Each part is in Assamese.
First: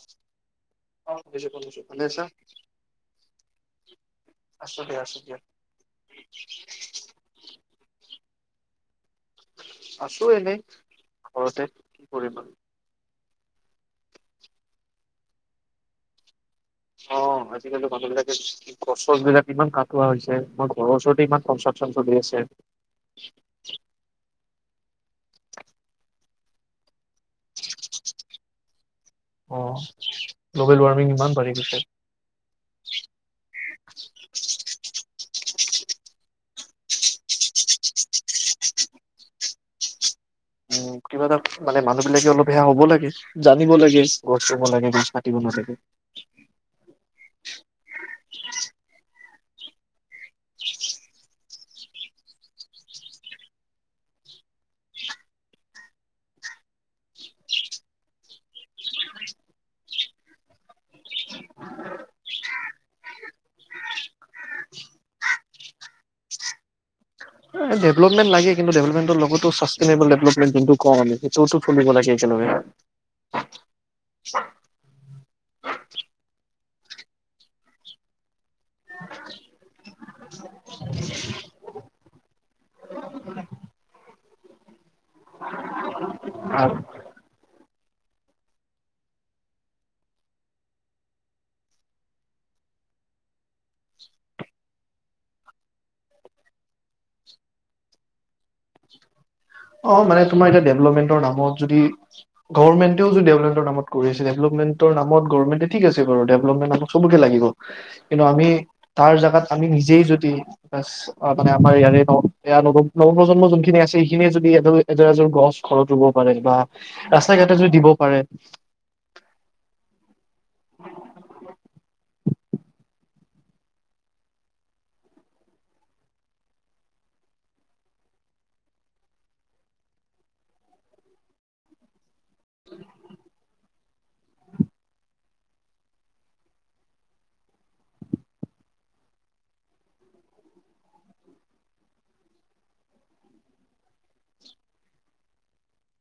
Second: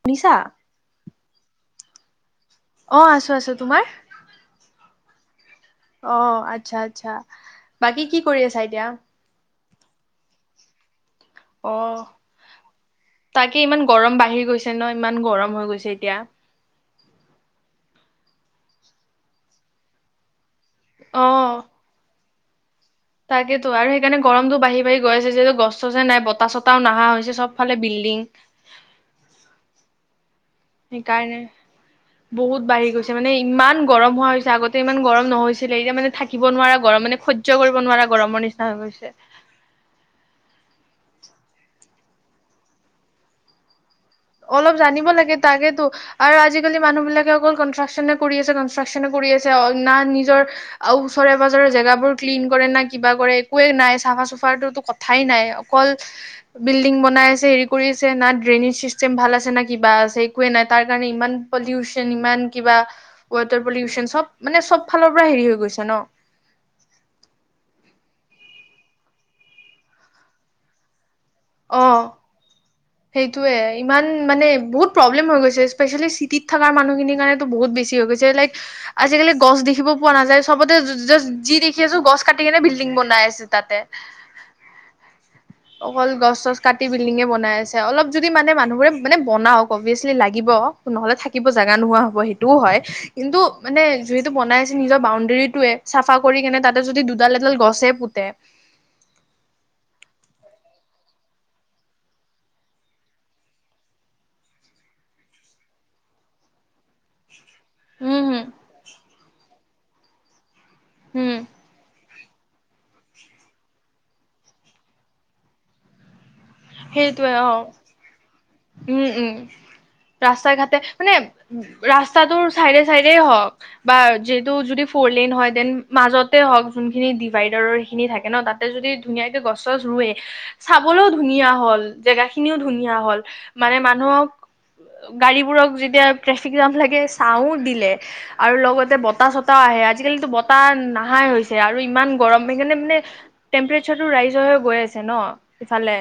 শুনিছা? অলপ পিছত ফোন কৰিছোঁ, ভালে আছা অ আছো আছো, তোমাৰ? আছো দিয়া আছো দিয়া আহ আচ্ছা আচ্ছা বাকী কি কৰি আছা এতিয়া? আছো এনেই ঘৰতে অ কি কৰিম আৰু তাকে ইমান গৰম বাঢ়ি গৈছে ন ইমান গৰম হৈ গৈছে এতিয়া অ আজিকালি মানুহ বিলাকে ফচল বিলাক ইমান কাটোৱা হৈছে মই ঘৰৰ অ ওচৰতে ইমান কচ [unintelligible] তাকেতো আৰু সেইকাৰণে গৰমটো বাঢ়ি বাঢ়ি গৈ আছে যিহেতু গছ চছে নাই বতাহ চতাহও নাহা হৈছে সবফালে বিল্ডিং অ গ্ল'বেল ৱাৰ্মিং ইমান সেইকাৰণে বাঢ়ি গৈছে বহুত বাঢ়ি গৈছে। মানে ইমান গৰম হোৱা হৈছে আগতে ইমান গৰম নহৈছিলে, এতিয়া মানে থাকিব নোৱাৰা গৰম মানে খ হ্য কৰিব নোৱাৰা গৰমৰ নিচিনা হৈ গৈছে। উম। কিবা এটা মানে মানুহ বিলাকে অলপ সেয়া হ'ব লাগে, জানিব লাগে। গছ ৰুব অলপ জানিব গছ কাটিব লাগে নালাগে তাকেতো। আৰু আজিকালি মানুহবিলাকে অকল কনষ্ট্ৰাকশ্যনে কৰি আছে, কনষ্ট্ৰাকশ্যনে কৰি আছে, না নিজৰ আৰু ওচৰে পাজৰে জেগাবোৰ ক্লিন কৰে না কিবা কৰে একোৱে নাই, চাফা চুফাৰটো ক থাই নাই। অকল বিল্ডিং বনাই আছে, হেৰি কৰি আছে, না ড্ৰেইনিচেজ চেম ভাল আছে না কিবা আছে, একোৱে নাই তাৰ কাৰণে ইমান পলিউচন ইমান কিবা, ৱাটাৰ পলিউচন চব মানে চব ফালৰ পৰা হেৰি হৈ গৈছে ন। ডেভলপমেন্ট লাগে, কিন্তু ডেভলপমেণ্ট লগতো ছাষ্টেইনেবল ডেভলপমেন্ট যোনটো ক‌ওঁ আমি তটো ফুলিব অ লাগে একেলগে। সেইটোয়ে ইমান মানে বহুত প্ৰব্লেম হৈ গৈছে, স্পেচিয়েলি চিটিত থকা মানুহখিনিৰ কাৰণেতো বহুত বেছি হৈ গৈছে। লাইক আজিকালি গছ দেখিব পোৱা নাযায়, চবতে যি দেখি আছো গছ কাটি কেনে বিল্ডিং বনাই আছো তাতে। [inaudible] অকল গছ চছ কাটি বিল্ডিঙে বনাই আছে। অলপ যদি মানে মানুহবোৰে মানে বনাওঁক, অভিয়াচলি লাগিব, নহ'লে থাকিব জাগা নোহোৱা হ'ব সে টোও হয়। কিন্তু, মানে যিহেতু বনাই আছে নিজৰ বাউণ্ডেৰীটোৱে চাফা কৰি কেনে তাতে যদি দুডাল এডাল গছে পোতে অ মানে তোমাৰ এতিয়া ডেভেলপমেণ্টৰ নামত যদি গভৰ্মেণ্টও যে ডেভলটমেণ্টৰ নামত কৰি আছে। ডেভেলপমেণ্টৰ নামত গভৰ্মেন্টে ঠিক আছে বাৰু ডেভলপমেণ্ট নামত চবকে লাগিব। উম কিন্তু হম আমি তাৰ জেগাত আমি নিজেই যদি, কাচ অ হম মানে আমাৰ ইয়াৰে ন, ইয়াৰ প্ৰজন্ম যোনখিনি আছে সেইখিনিয়ে য দি এটো এযোৰ এযোৰ গছ ঘৰত পাৰে বা ৰাস্তা সেইটোৱে অ। ঘাটে যদি দিব পাৰে উম, উম। ৰাস্তাই ঘাটে মানে ৰাস্তাটোৰ চাইডে চাইড হওক। বা যিহেতু যদি ফৰলেন হয়, দেন মাজতে হওক যোনখিনি ডিভাইডাৰৰ সেইখিনি থাকে ন তাত তাতে যদি ধুনীয়াকে গছ গছ ৰুৱে, চাবলৈও ধুনীয়া হ'ল। জেগা খিনিও ধুনীয়া হ'ল। মানে মানুহক গাড়ীবোৰক যেতিয়া ট্ৰেফিক জাম লাগে চাঁও দিলে। আৰু লগতে বতাহ চতাহ আহে। আজিকালো বতাহ নাহাই হৈছে। আৰু ইমান গৰম সেইকাৰণে মানে টেম্প্ৰেচাৰটো ৰাইজৰহে গৈ আছে ন ইফালে।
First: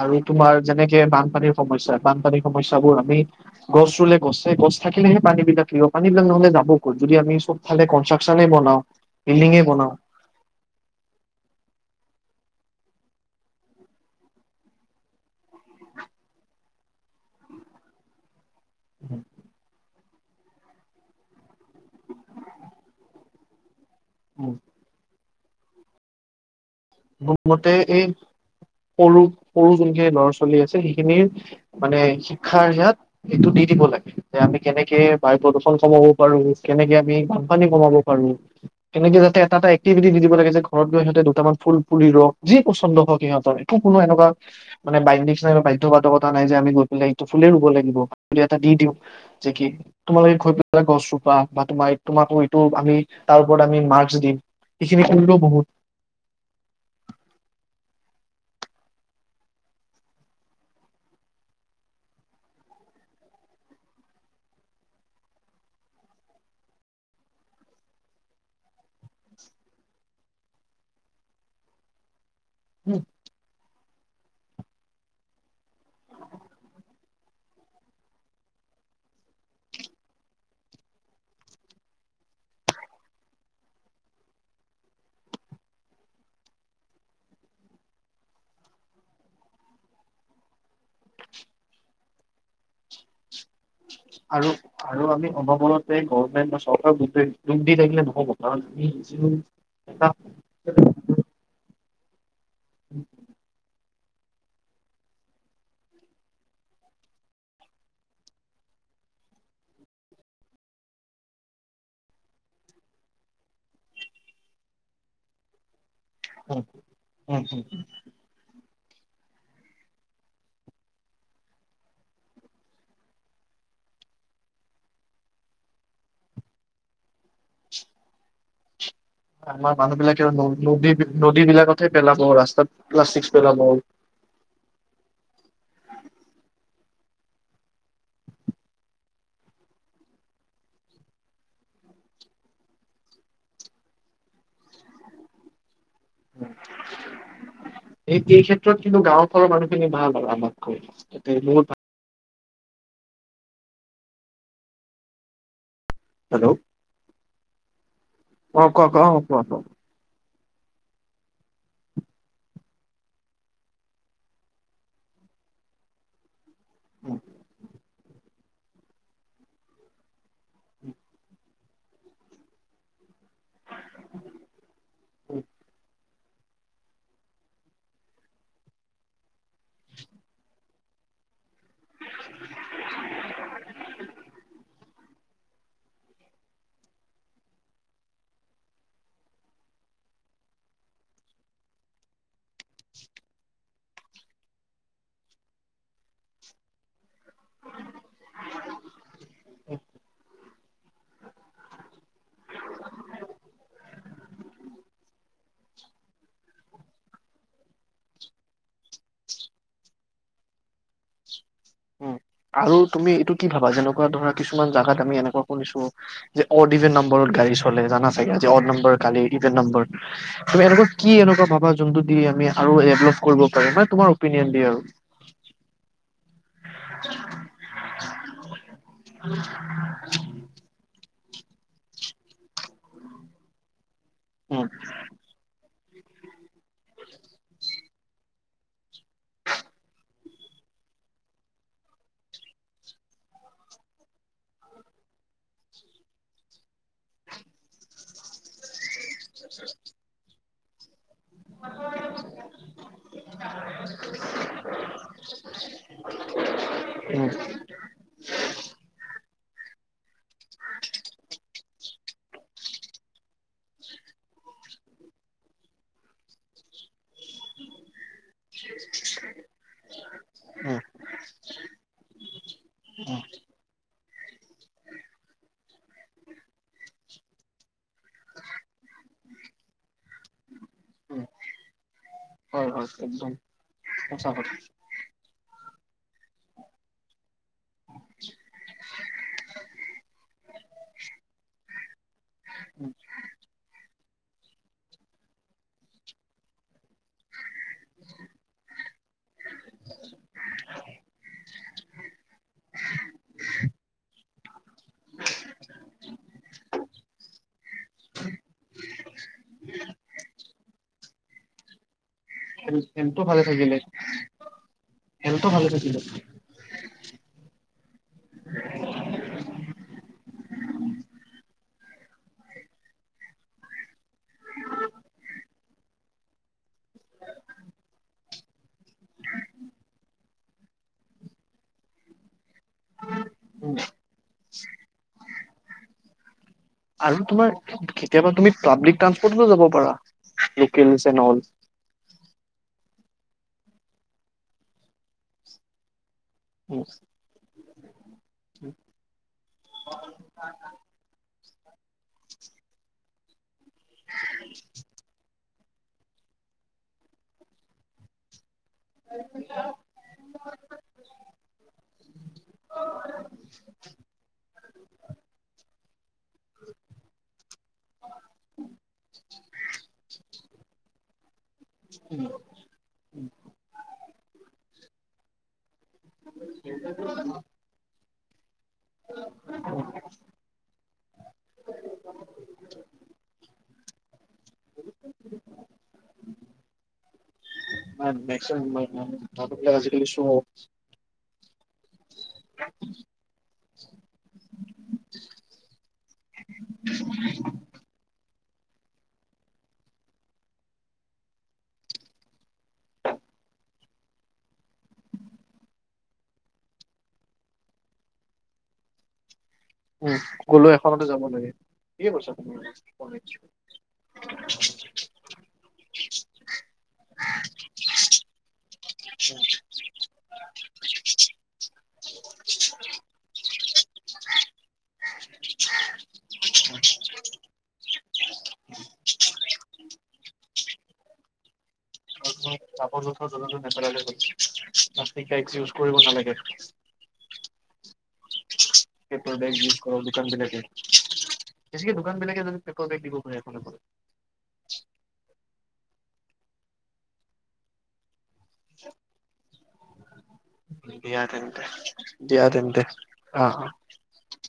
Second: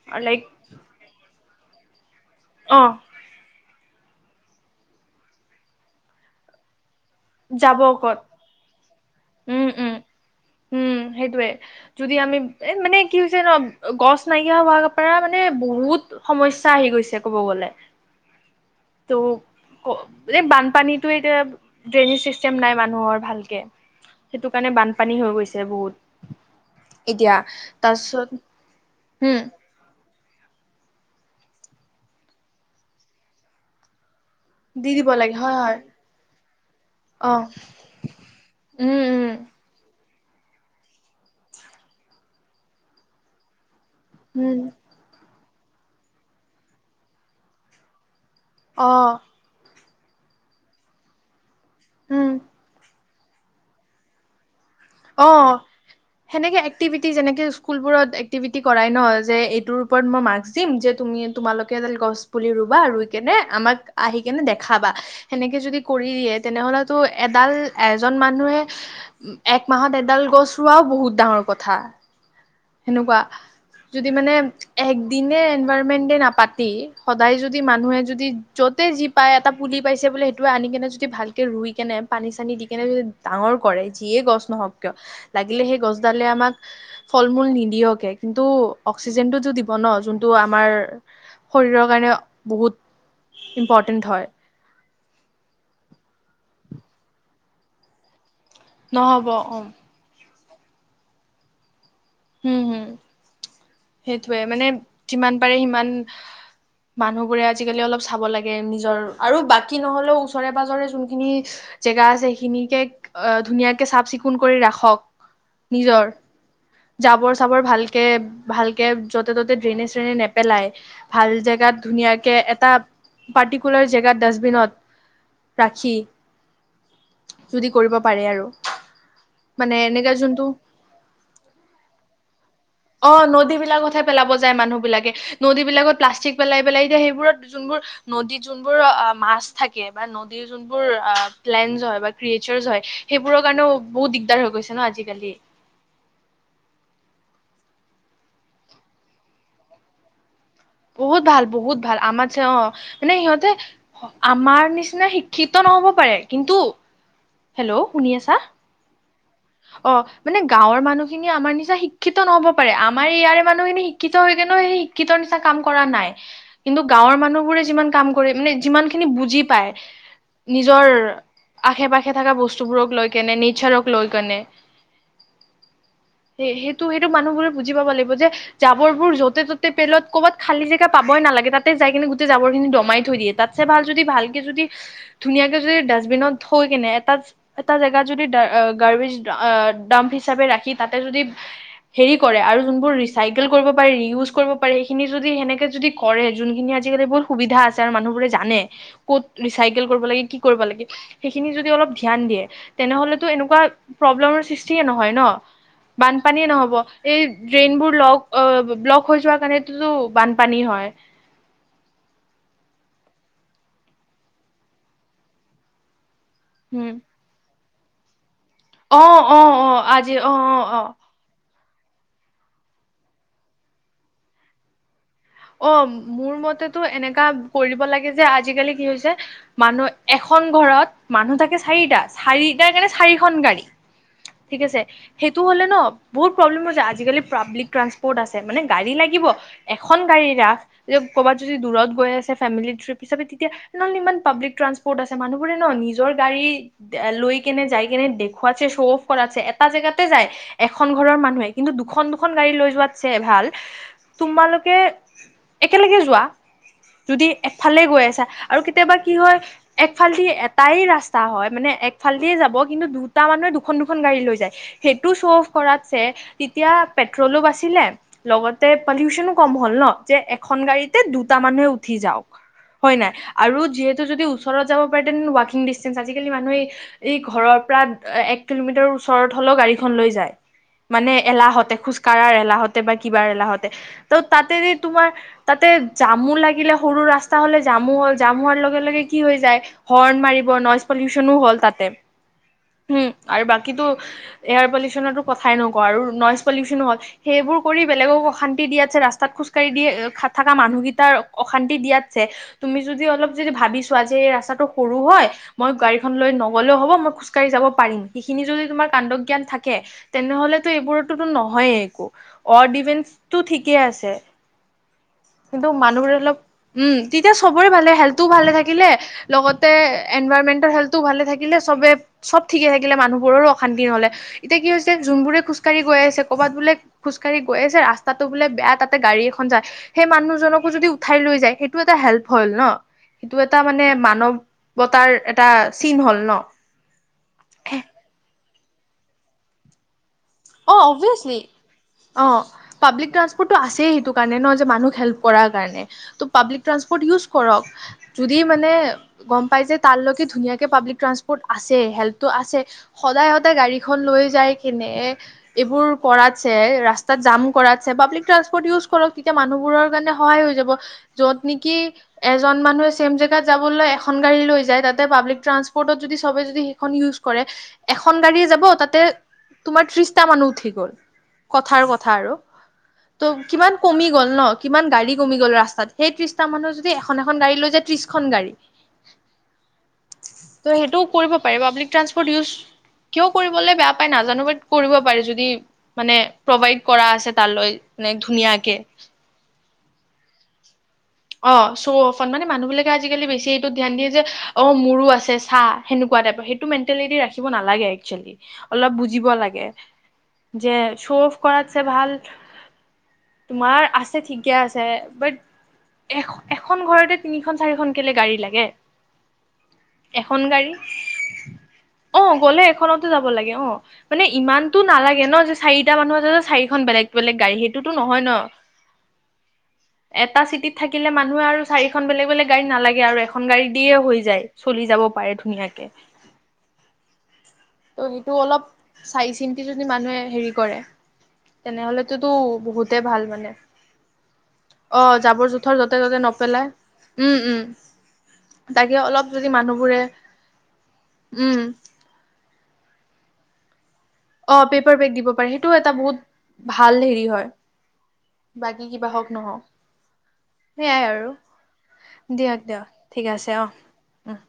আৰু লাইক তোমাৰ যেনেকে বানপানীৰ সমস্যা, বানপানীৰ অ সমস্যাবোৰ আমি গছ ৰুলে গছে গছ থাকিলেহে পানী বিলাক থাকিব, পানী বিলাক নহ'লে যাব যদি আমি চব যাব ফালে ক'ত কংস্ত্ৰাকচনে বনাওঁ, বিল্ডিঙে উম বনাওঁ উম উম সেইটোৱে। যদি আমি এ মানে কি হৈছে ন গছ নাইকিয়া হোৱা পৰা মানে বহুত সমস্যা আহি গৈছে ক'ব গ'লে। [inaudible] ত এই বানপানীটো এতিয়া ড্ৰেইনিজ চিষ্টেম নাই মানুহৰ ভালকে। সেইটো কাৰণে বানপানী হৈ গৈছে বহুত। মোৰ এতিয়া মতে এই তাৰপিছত সৰু উম সৰু যোনকে গছ চলি আছে সেইখিনিৰ, মানে শিক্ষাৰ ইয়াত এইটো দি দিব লাগে। যে আমি দি কেনেকে দিব লাগে বায়ু হয় হয় প্ৰদূষন কমাব পাৰো, কেনেকে আমি অ বানপানী কমাব পাৰো। উম কেনেকে উম যাতে এটা এটা গতি বিধি দিব লাগে যে গৈ সিহঁতে দুটামান ফুল পুলি ৰোৱক, যি পচন্দ হওক সিহঁতৰ। কোনো এনেকুৱা উম মানে বাইডি নাই বাধ্য বাধকতা নাই যে আমি গৈ পেলাই এইতো ফুলেই ৰুব লাগিব। বুলি এটা দি অ দিওঁ যে কি তোমালোকে গৈ পেলাই গছ ৰোবা বা তোমাৰ উম তোমাকো এইটো আমি তাৰ ওপৰত আমি মাৰ্ক দিম সেইখিনি কৰিলেও অ বহুত। সেনেকে এক্টিভিটি যেনেকে স্কুলবোৰত এক্টিভিটি কৰাই ন যে এইটোৰ ওপৰত মই মাৰ্ক দিম যে তুমি তোমালোকে এডাল গছ পুলি ৰুবা ৰুই কেনে আমাক আহি কেনে দেখাবা। সেনেকে যদি কৰি দিয়ে তেনেহলেতো এডাল এজন মানুহে এক মাহত এডাল গছ ৰোৱাও বহুত ডাঙৰ কথা সেনেকুৱা। যদি মানে একদিনে এনভাইৰনমেন্টে ডে নাপাতি সদায় যদি মানুহে যদি যতে যি পাই এটা পুলি পাইছে বোলে সেইটো আনি কেনে যদি ভালকে ৰুই কেনে পানী চানি দি কেনে যদি ডাঙৰ কৰে। যিয়ে গছ নহওক কিয় লাগিলে সেই গছডালে আমাক ফল মূল নিদিয়কে কিন্তু অক্সিজেনটোতো দিব ন যোনটো আমাৰ শৰীৰৰ কাৰণে বহুত ইম্পৰ্টে আৰু আৰু আমি অনবৰতে গভমেণ্ট বা চৰকাৰ ক দোষ দি থাকিলে নহ'ব। [unintelligible] হম হম [inaudible] সেইটোৱে মানে যিমান পাৰে সিমান মানুহবোৰে আজিকালি অলপ চাব লাগে নিজৰ আৰু বাকী নহলেও ওচৰে পাজৰে যোনখিনি জেগা আছে সেইখিনিকে আহ ধুনীয়াকে চাফ চিকুণ কৰি ৰাখক নিজৰ। [inaudible] জাবৰ চাবৰ ভালকে ভালকে য'তে ত'তে ড্ৰেনেজ চ্ৰেনেজ নেপেলাই ভাল জেগাত ধুনীয়াকে এটা এটা পাৰ্টিকুলাৰ জেগাত ডাষ্টবিনত ৰাখি যদি কৰিব পাৰে আৰু আমাৰ মানে মানুহ এনেকা বিলাকে যোনটো নদী নদী বিলাকতহে পেলাব ৰাস্তাত অ প্লাষ্টিক নদী পেলাব বিলাকতহে পেলাব যায় মানুহ বিলাকে নদী বিলাকত প্লাষ্টিক পেলাই পেলাই এতিয়া সেইবোৰত যোনবোৰ নদী যোনবোৰ মাছ থাকে বা নদীৰ যোনোৰ প্লেন হয় বা ক্ৰেচাৰ হয় সেইবোৰৰ কাৰণও বহুত দিগদাৰ হৈ গৈছে ন আজিকালি স এই ক্ষেত্ৰত কিন্তু গাঁওৰ ফালৰ মানুহখিনি ভাল আৰু আমাৰ বহুত ভাল বহুত- ভাল আমাৰছে অ মানে সিহঁতে আমাৰ নিচিনা শিক্ষিত নহ'ব পাৰে হেল্ল' কিন্তু হেল্ল' শুনি আছা। অ কোৱা কোৱা অ কোৱা কোৱা অ মানে গাঁৱৰ মানুহখিনি আৰু নিশ্চিত নহব পাৰে আমাৰ ইয়াৰে মানুহখিনি শিক্ষিত হৈ কোনেও সেই শিক্ষিত নিচনা কাম কৰা নাই কিন্তু গাঁৱৰ মানুহ বোৰে যিমান ক যিমান খিন বুজি পাই নিজৰ পাশে পাখে থকা বস্তুখিনি লৈ কেনে নিচাৰক লৈ কেনে সেই সেইটো সেইটো মানুহবোৰে বুজি পাব লাগিব যে জাবৰবোৰ য'তে ত'তে পেলত খালি জেগা পাবই নালাগে তাতে যাই কিনে গোটেই জাবৰ খিনি দমাই থৈ দিয়ে তাত চ ভাল যদি ভালকে যদি ধুনীয়াকে যদি ডাষ্টবিনত থৈ কেনে এটা এটা জেগাত যদি গাৰ্বজ ডাম্প হিচাপে ৰাখি তাতে যদি হেৰি কৰে আৰু যোনবোৰ ৰিচাইকেল কৰিব পাৰে ৰিউজ কৰিব পাৰে খিনি যদি সেনেকে যদি কৰে যোনখিনি আজিকাল এইবোৰ, সুবিধা আছে মানু্হবোৰে জানে কত ৰুচিকেল কৰিব লাগে কৰিব লাগে সেইখিনি যদি অলপ ধ্যান দিয়ে তেনেহ'লেতো এনেকুৱা প্ৰব্লেমৰ সৃষ্টিয়ে নহয় ন! বানপানীয়ে নহ'ব, এই ড্ৰেইন বোৰ লক অ, ব্লক হৈ যোৱা কাৰণে তো বানপানী হয়। উম, আৰু তুমি এইটো কি ভাবা, যেনেকুৱা ধৰা কিছুমান জেগাত আমি এনেকুৱা শুনিছো যে, অড উম ইভেন্ট নাম্বৰত গাড়ী চলে, জানা চাগে, যে অড নম্বৰ অ কালি অ ইভেন্ট অ নাম্বৰ, আজি অ অ তুমি অ এনেকুৱা কি এনেকুৱা ভাবা যোনটো দি আমি আৰু ডেভলপ কৰিব পাৰোঁ মানে তোমাৰ অপিনিয়ন দি আৰু! অ, মোৰ মতেতো এনেকা কৰিব লাগে যে, আজিকালি কি হৈছে মানুহ এখন ঘৰত মানুহ থাকে চাৰিটা, চাৰিটাৰ কাৰণে চাৰিখন গাড়ী। ঠিক উম, আছে। সেইটো হ'লে ন, বহুত প্ৰব্লেম হৈছে, আজিকালি পাব্লিক ট্ৰানসপৰ্ট আছে, মানে গাড়ী লাগিব, এখ এখন গাড়ী ৰাখ, যে ক'ৰবাত যদি দূৰত গৈ আছে ফেমিলি ট্ৰিপ হিচাপে তেতিয়া নহ'লে ইমান পাব্লিক ট্ৰান্সপৰ্ট আছে, মানুহবোৰে ন নিজৰ গাড়ী লৈ কেনে, যাই কেনে, দেখুৱাছে, শ্ব' অফ কৰাছে, এটা জেগাতে যায়, এখন ঘৰৰ মানুহে কিন্তু দুখন-দুখন গাড়ী লৈ যোৱাত যে ভাল, তোমালোক লোকে একেলগে যোৱা, যদি উম, এ ফালে গৈ আছা, আৰু কেতিয়াবা কি হয়, একফালদি এটাই ৰাস্তা হয়, মানে এক ফালদিয়ে যাব, কিন্তু দুটা মানুহে দুখন-দুখন গাড়ী লৈ যায়। সেইটো শ্ব' অফ কৰাতছে, তেতিয়া পেট্ৰলো বাচিলে, লগতে পলিউচনো- কম হ'ল ন, যে এখন উম, গাড়ীতে দুটা মানুহে উঠি যাওক, হয় নাই! উম, আৰু যিহেতু তো ওচৰত যাব পাৰে তেন্তে ৱাকিং ডিষ্টেঞ্চ, আজিকালি মানুহে এই ঘৰৰ পৰা এক কিলোমিটাৰ ওচৰত হ'লেও গাড়ীখন লৈ যায়। মানে উম, এলাহতে, খোজ কঢ়াৰ হয়, এলাহতে হয়, বা কিবা একদম এলাহতে ত', সঁচা কথা। তাতে তোমাৰ তাতে জামু লাগিলে, সৰু ৰাস্তা হলে জামু হ'ল, জাম হোৱাৰ লগে-লগে কি হৈ যায়, হৰ্ণ মাৰিব, নইজ পলিউচনো হ'ল তাতে। হুম, আৰু বাকীটো এয়াৰ পলিউচনতো কথাই নকওঁ, আৰু নইজ পলিউচনো হ'ল, সেইবোৰ কৰি বেলেগক অশান্তি দিয়াত ছে ৰাস্তাত খোজকাঢ়ি দিয় থকা মানুহকেইটাৰ অশান্তি দিয়াতছে তুমি যদি অলপ যদি ভাবি চোৱা, যে এই ৰাস্তাটো সৰু হয় মই গাড়ীখন ললৈ নগ'লেও হ'ব, মই খোজকাঢ়ি যাব পাৰিম। সেইখিনি যদি তোমাৰ কাণ্ড-জ্ঞান থাকে তেনেহ'লেতো এইবোৰতোতো নহয়ে একো, অড হেল- হেল্থটো ইভেন্সটো ভালে ঠিক কে থাকিলে, আছে, হেল্থটো ভালে কিন্তু থাকিলে। মানুহবোৰে অলপ উম, তেতিয়া চবৰে ভালে, হেল্থও ভালে থাকিলে লগতে এনভাইৰমেন্টৰ হেল্থো ভালে থাকিলে। চবেই চব ঠিকে থাকিলে, মানুহবোৰৰো অশান্তি নহ'লে। এতিয়া কি হৈছে, যোনবোৰে খোজকাঢ়ি গৈ আছে, ক'ৰবাত বোলে খোজকাঢ়ি গৈ আছে, ৰাস্তাটো বোলে বেয়া, তাতে গাড়ী এখন যায়, সেই মানুহজনকো যদি উঠাই লৈ যায়, সেইটো এটা হেল্প হ'ল ন। সেইটো এটা উম, মানে মানৱতাৰ এটা চিন হ'ল ন। আৰু তোমাৰ কেতিয়াবা তুমি পাব্লিক ট্ৰানসপৰ্টতো যাব পাৰা। অ, local and all. Obviously. O, public ট্ৰা্সপৰ্টটো আছেই সেইটো কাৰণে ন, যে মানুহক হেল্প কৰাৰ কাৰণে, ত পাব্লিক উম, ট্ৰা্সপৰ্ট ইউজ কৰক। যদি মানে গম পাই যে, তালৈকে ধুনীয়াকে পাব্লিক ট্ৰাসপৰ্ট আছে, হেল্পটো আছে সদায়-সদায় গাড়ীখন লৈ যায় কেনে এইবোৰ কৰাতছে, ৰাস্তাত জাম কৰাতছে, পাব্লিক ট্ৰান্সপৰ্ট ইউজ কৰক। এতিয়া মানুহবোৰৰ কাৰণে সহায় হৈ যাব। য'ত নেকি এজন মানুহে ছেম জেগাত যাবলৈ এখন গাড়ী লৈ যায়, তাতে পাবলিক ট্ৰান্সপৰ্টত যদি চবে যদি এ খন ইউছ কৰে, এখন গাড়ীয়েই যাব তাতে তোমাৰ ত্ৰিশ টা মানুহ উঠি গ'ল কথাৰ, কথা আৰু ত' কিমান কমি গ'ল ন, কিমান গাড়ী কমি গ'ল ৰাস্তাত সেই ত্ৰিশটা মানুহ যদি এখন এখন গাড়ী লৈ যায় ত্ৰিশ খন গাড়ী [unintelligible] ত' সেইটো কৰিব পাৰিব আপুনি ট্ৰানসপৰ্ট ইউজ কিয় কৰিবলৈ বেয়া পায় নাজানো বাদ কৰিব পাৰি যদি মানে প্ৰভাইড কৰা আছে তালৈ মানে ধুনীয়াকে [unintelligible] অ' চ' অফট, মানে মানুহ বিলাকে আজিকালি বেছি এইটো ধ্যান দিয়ে যে অ' মোৰো আছে চাহ সেনেকুৱা টাইপৰ সেই টো মেন্তেলিতী ৰাখিব নালাগে একচুৱেলি অলপ বুজিব লাগে যে চ' অফ কৰাতছে ভাল তোমাৰ আছে ঠিকে আছে বাট এ' এখন ঘৰতে তিনিখন চাৰিখন কেলে গাড়ী লাগে? উম, এখন গাড়ী, গ'লেও এখনতে যাব লাগে। ঠিকে কৈছা অ' তুমি। গ'লে এখনতে যাব লাগে অ' মানে ইমানতো নালাগে ন' যে চাৰিটা মানুহৰ যে চাৰিখন বেলেগ বেলেগ গাড়ী সেইটোতো নহয় ন [inaudible] এটা চিটিত থাকিলে মানুহে আৰু চাৰিখন বেলেগ, বেলেগ গাড়ী নালাগে আৰু, এখন গাড়ী দিয়ে হৈ যায় চলি যাব পাৰে ধুনীয়াকে [inaudible] [unintelligible] অলপ চাই চিন্তি যদি মানুহে হেৰি কৰে তেনেহলেততো বহুত ধুই থোৱা জোলাটো নাপেলালেই হ'ল, অ প্লাষ্টিক বেগ জাবৰ ইউচ যতে জোথৰ ত'তে নপেলাই উ'ম উ'ম তাকে অলপ পেপাৰ যদি বেগ ইউচ মানুহবোৰে কৰক দোকান বিলাকে উম বেছিকে দোকান বিলাকে যদি পেপাৰ বেগ দিব পাৰে এফ অ' পেপাৰ বেগ দিব পাৰে, সেইটো এটা বহুত ভাল হেৰি হয় বাকী কিবা হওক নহওক পৰা। সয়াই দিয়া আৰু তেন্তে দিয়া এতিয়া ঠিক আছে অ' উম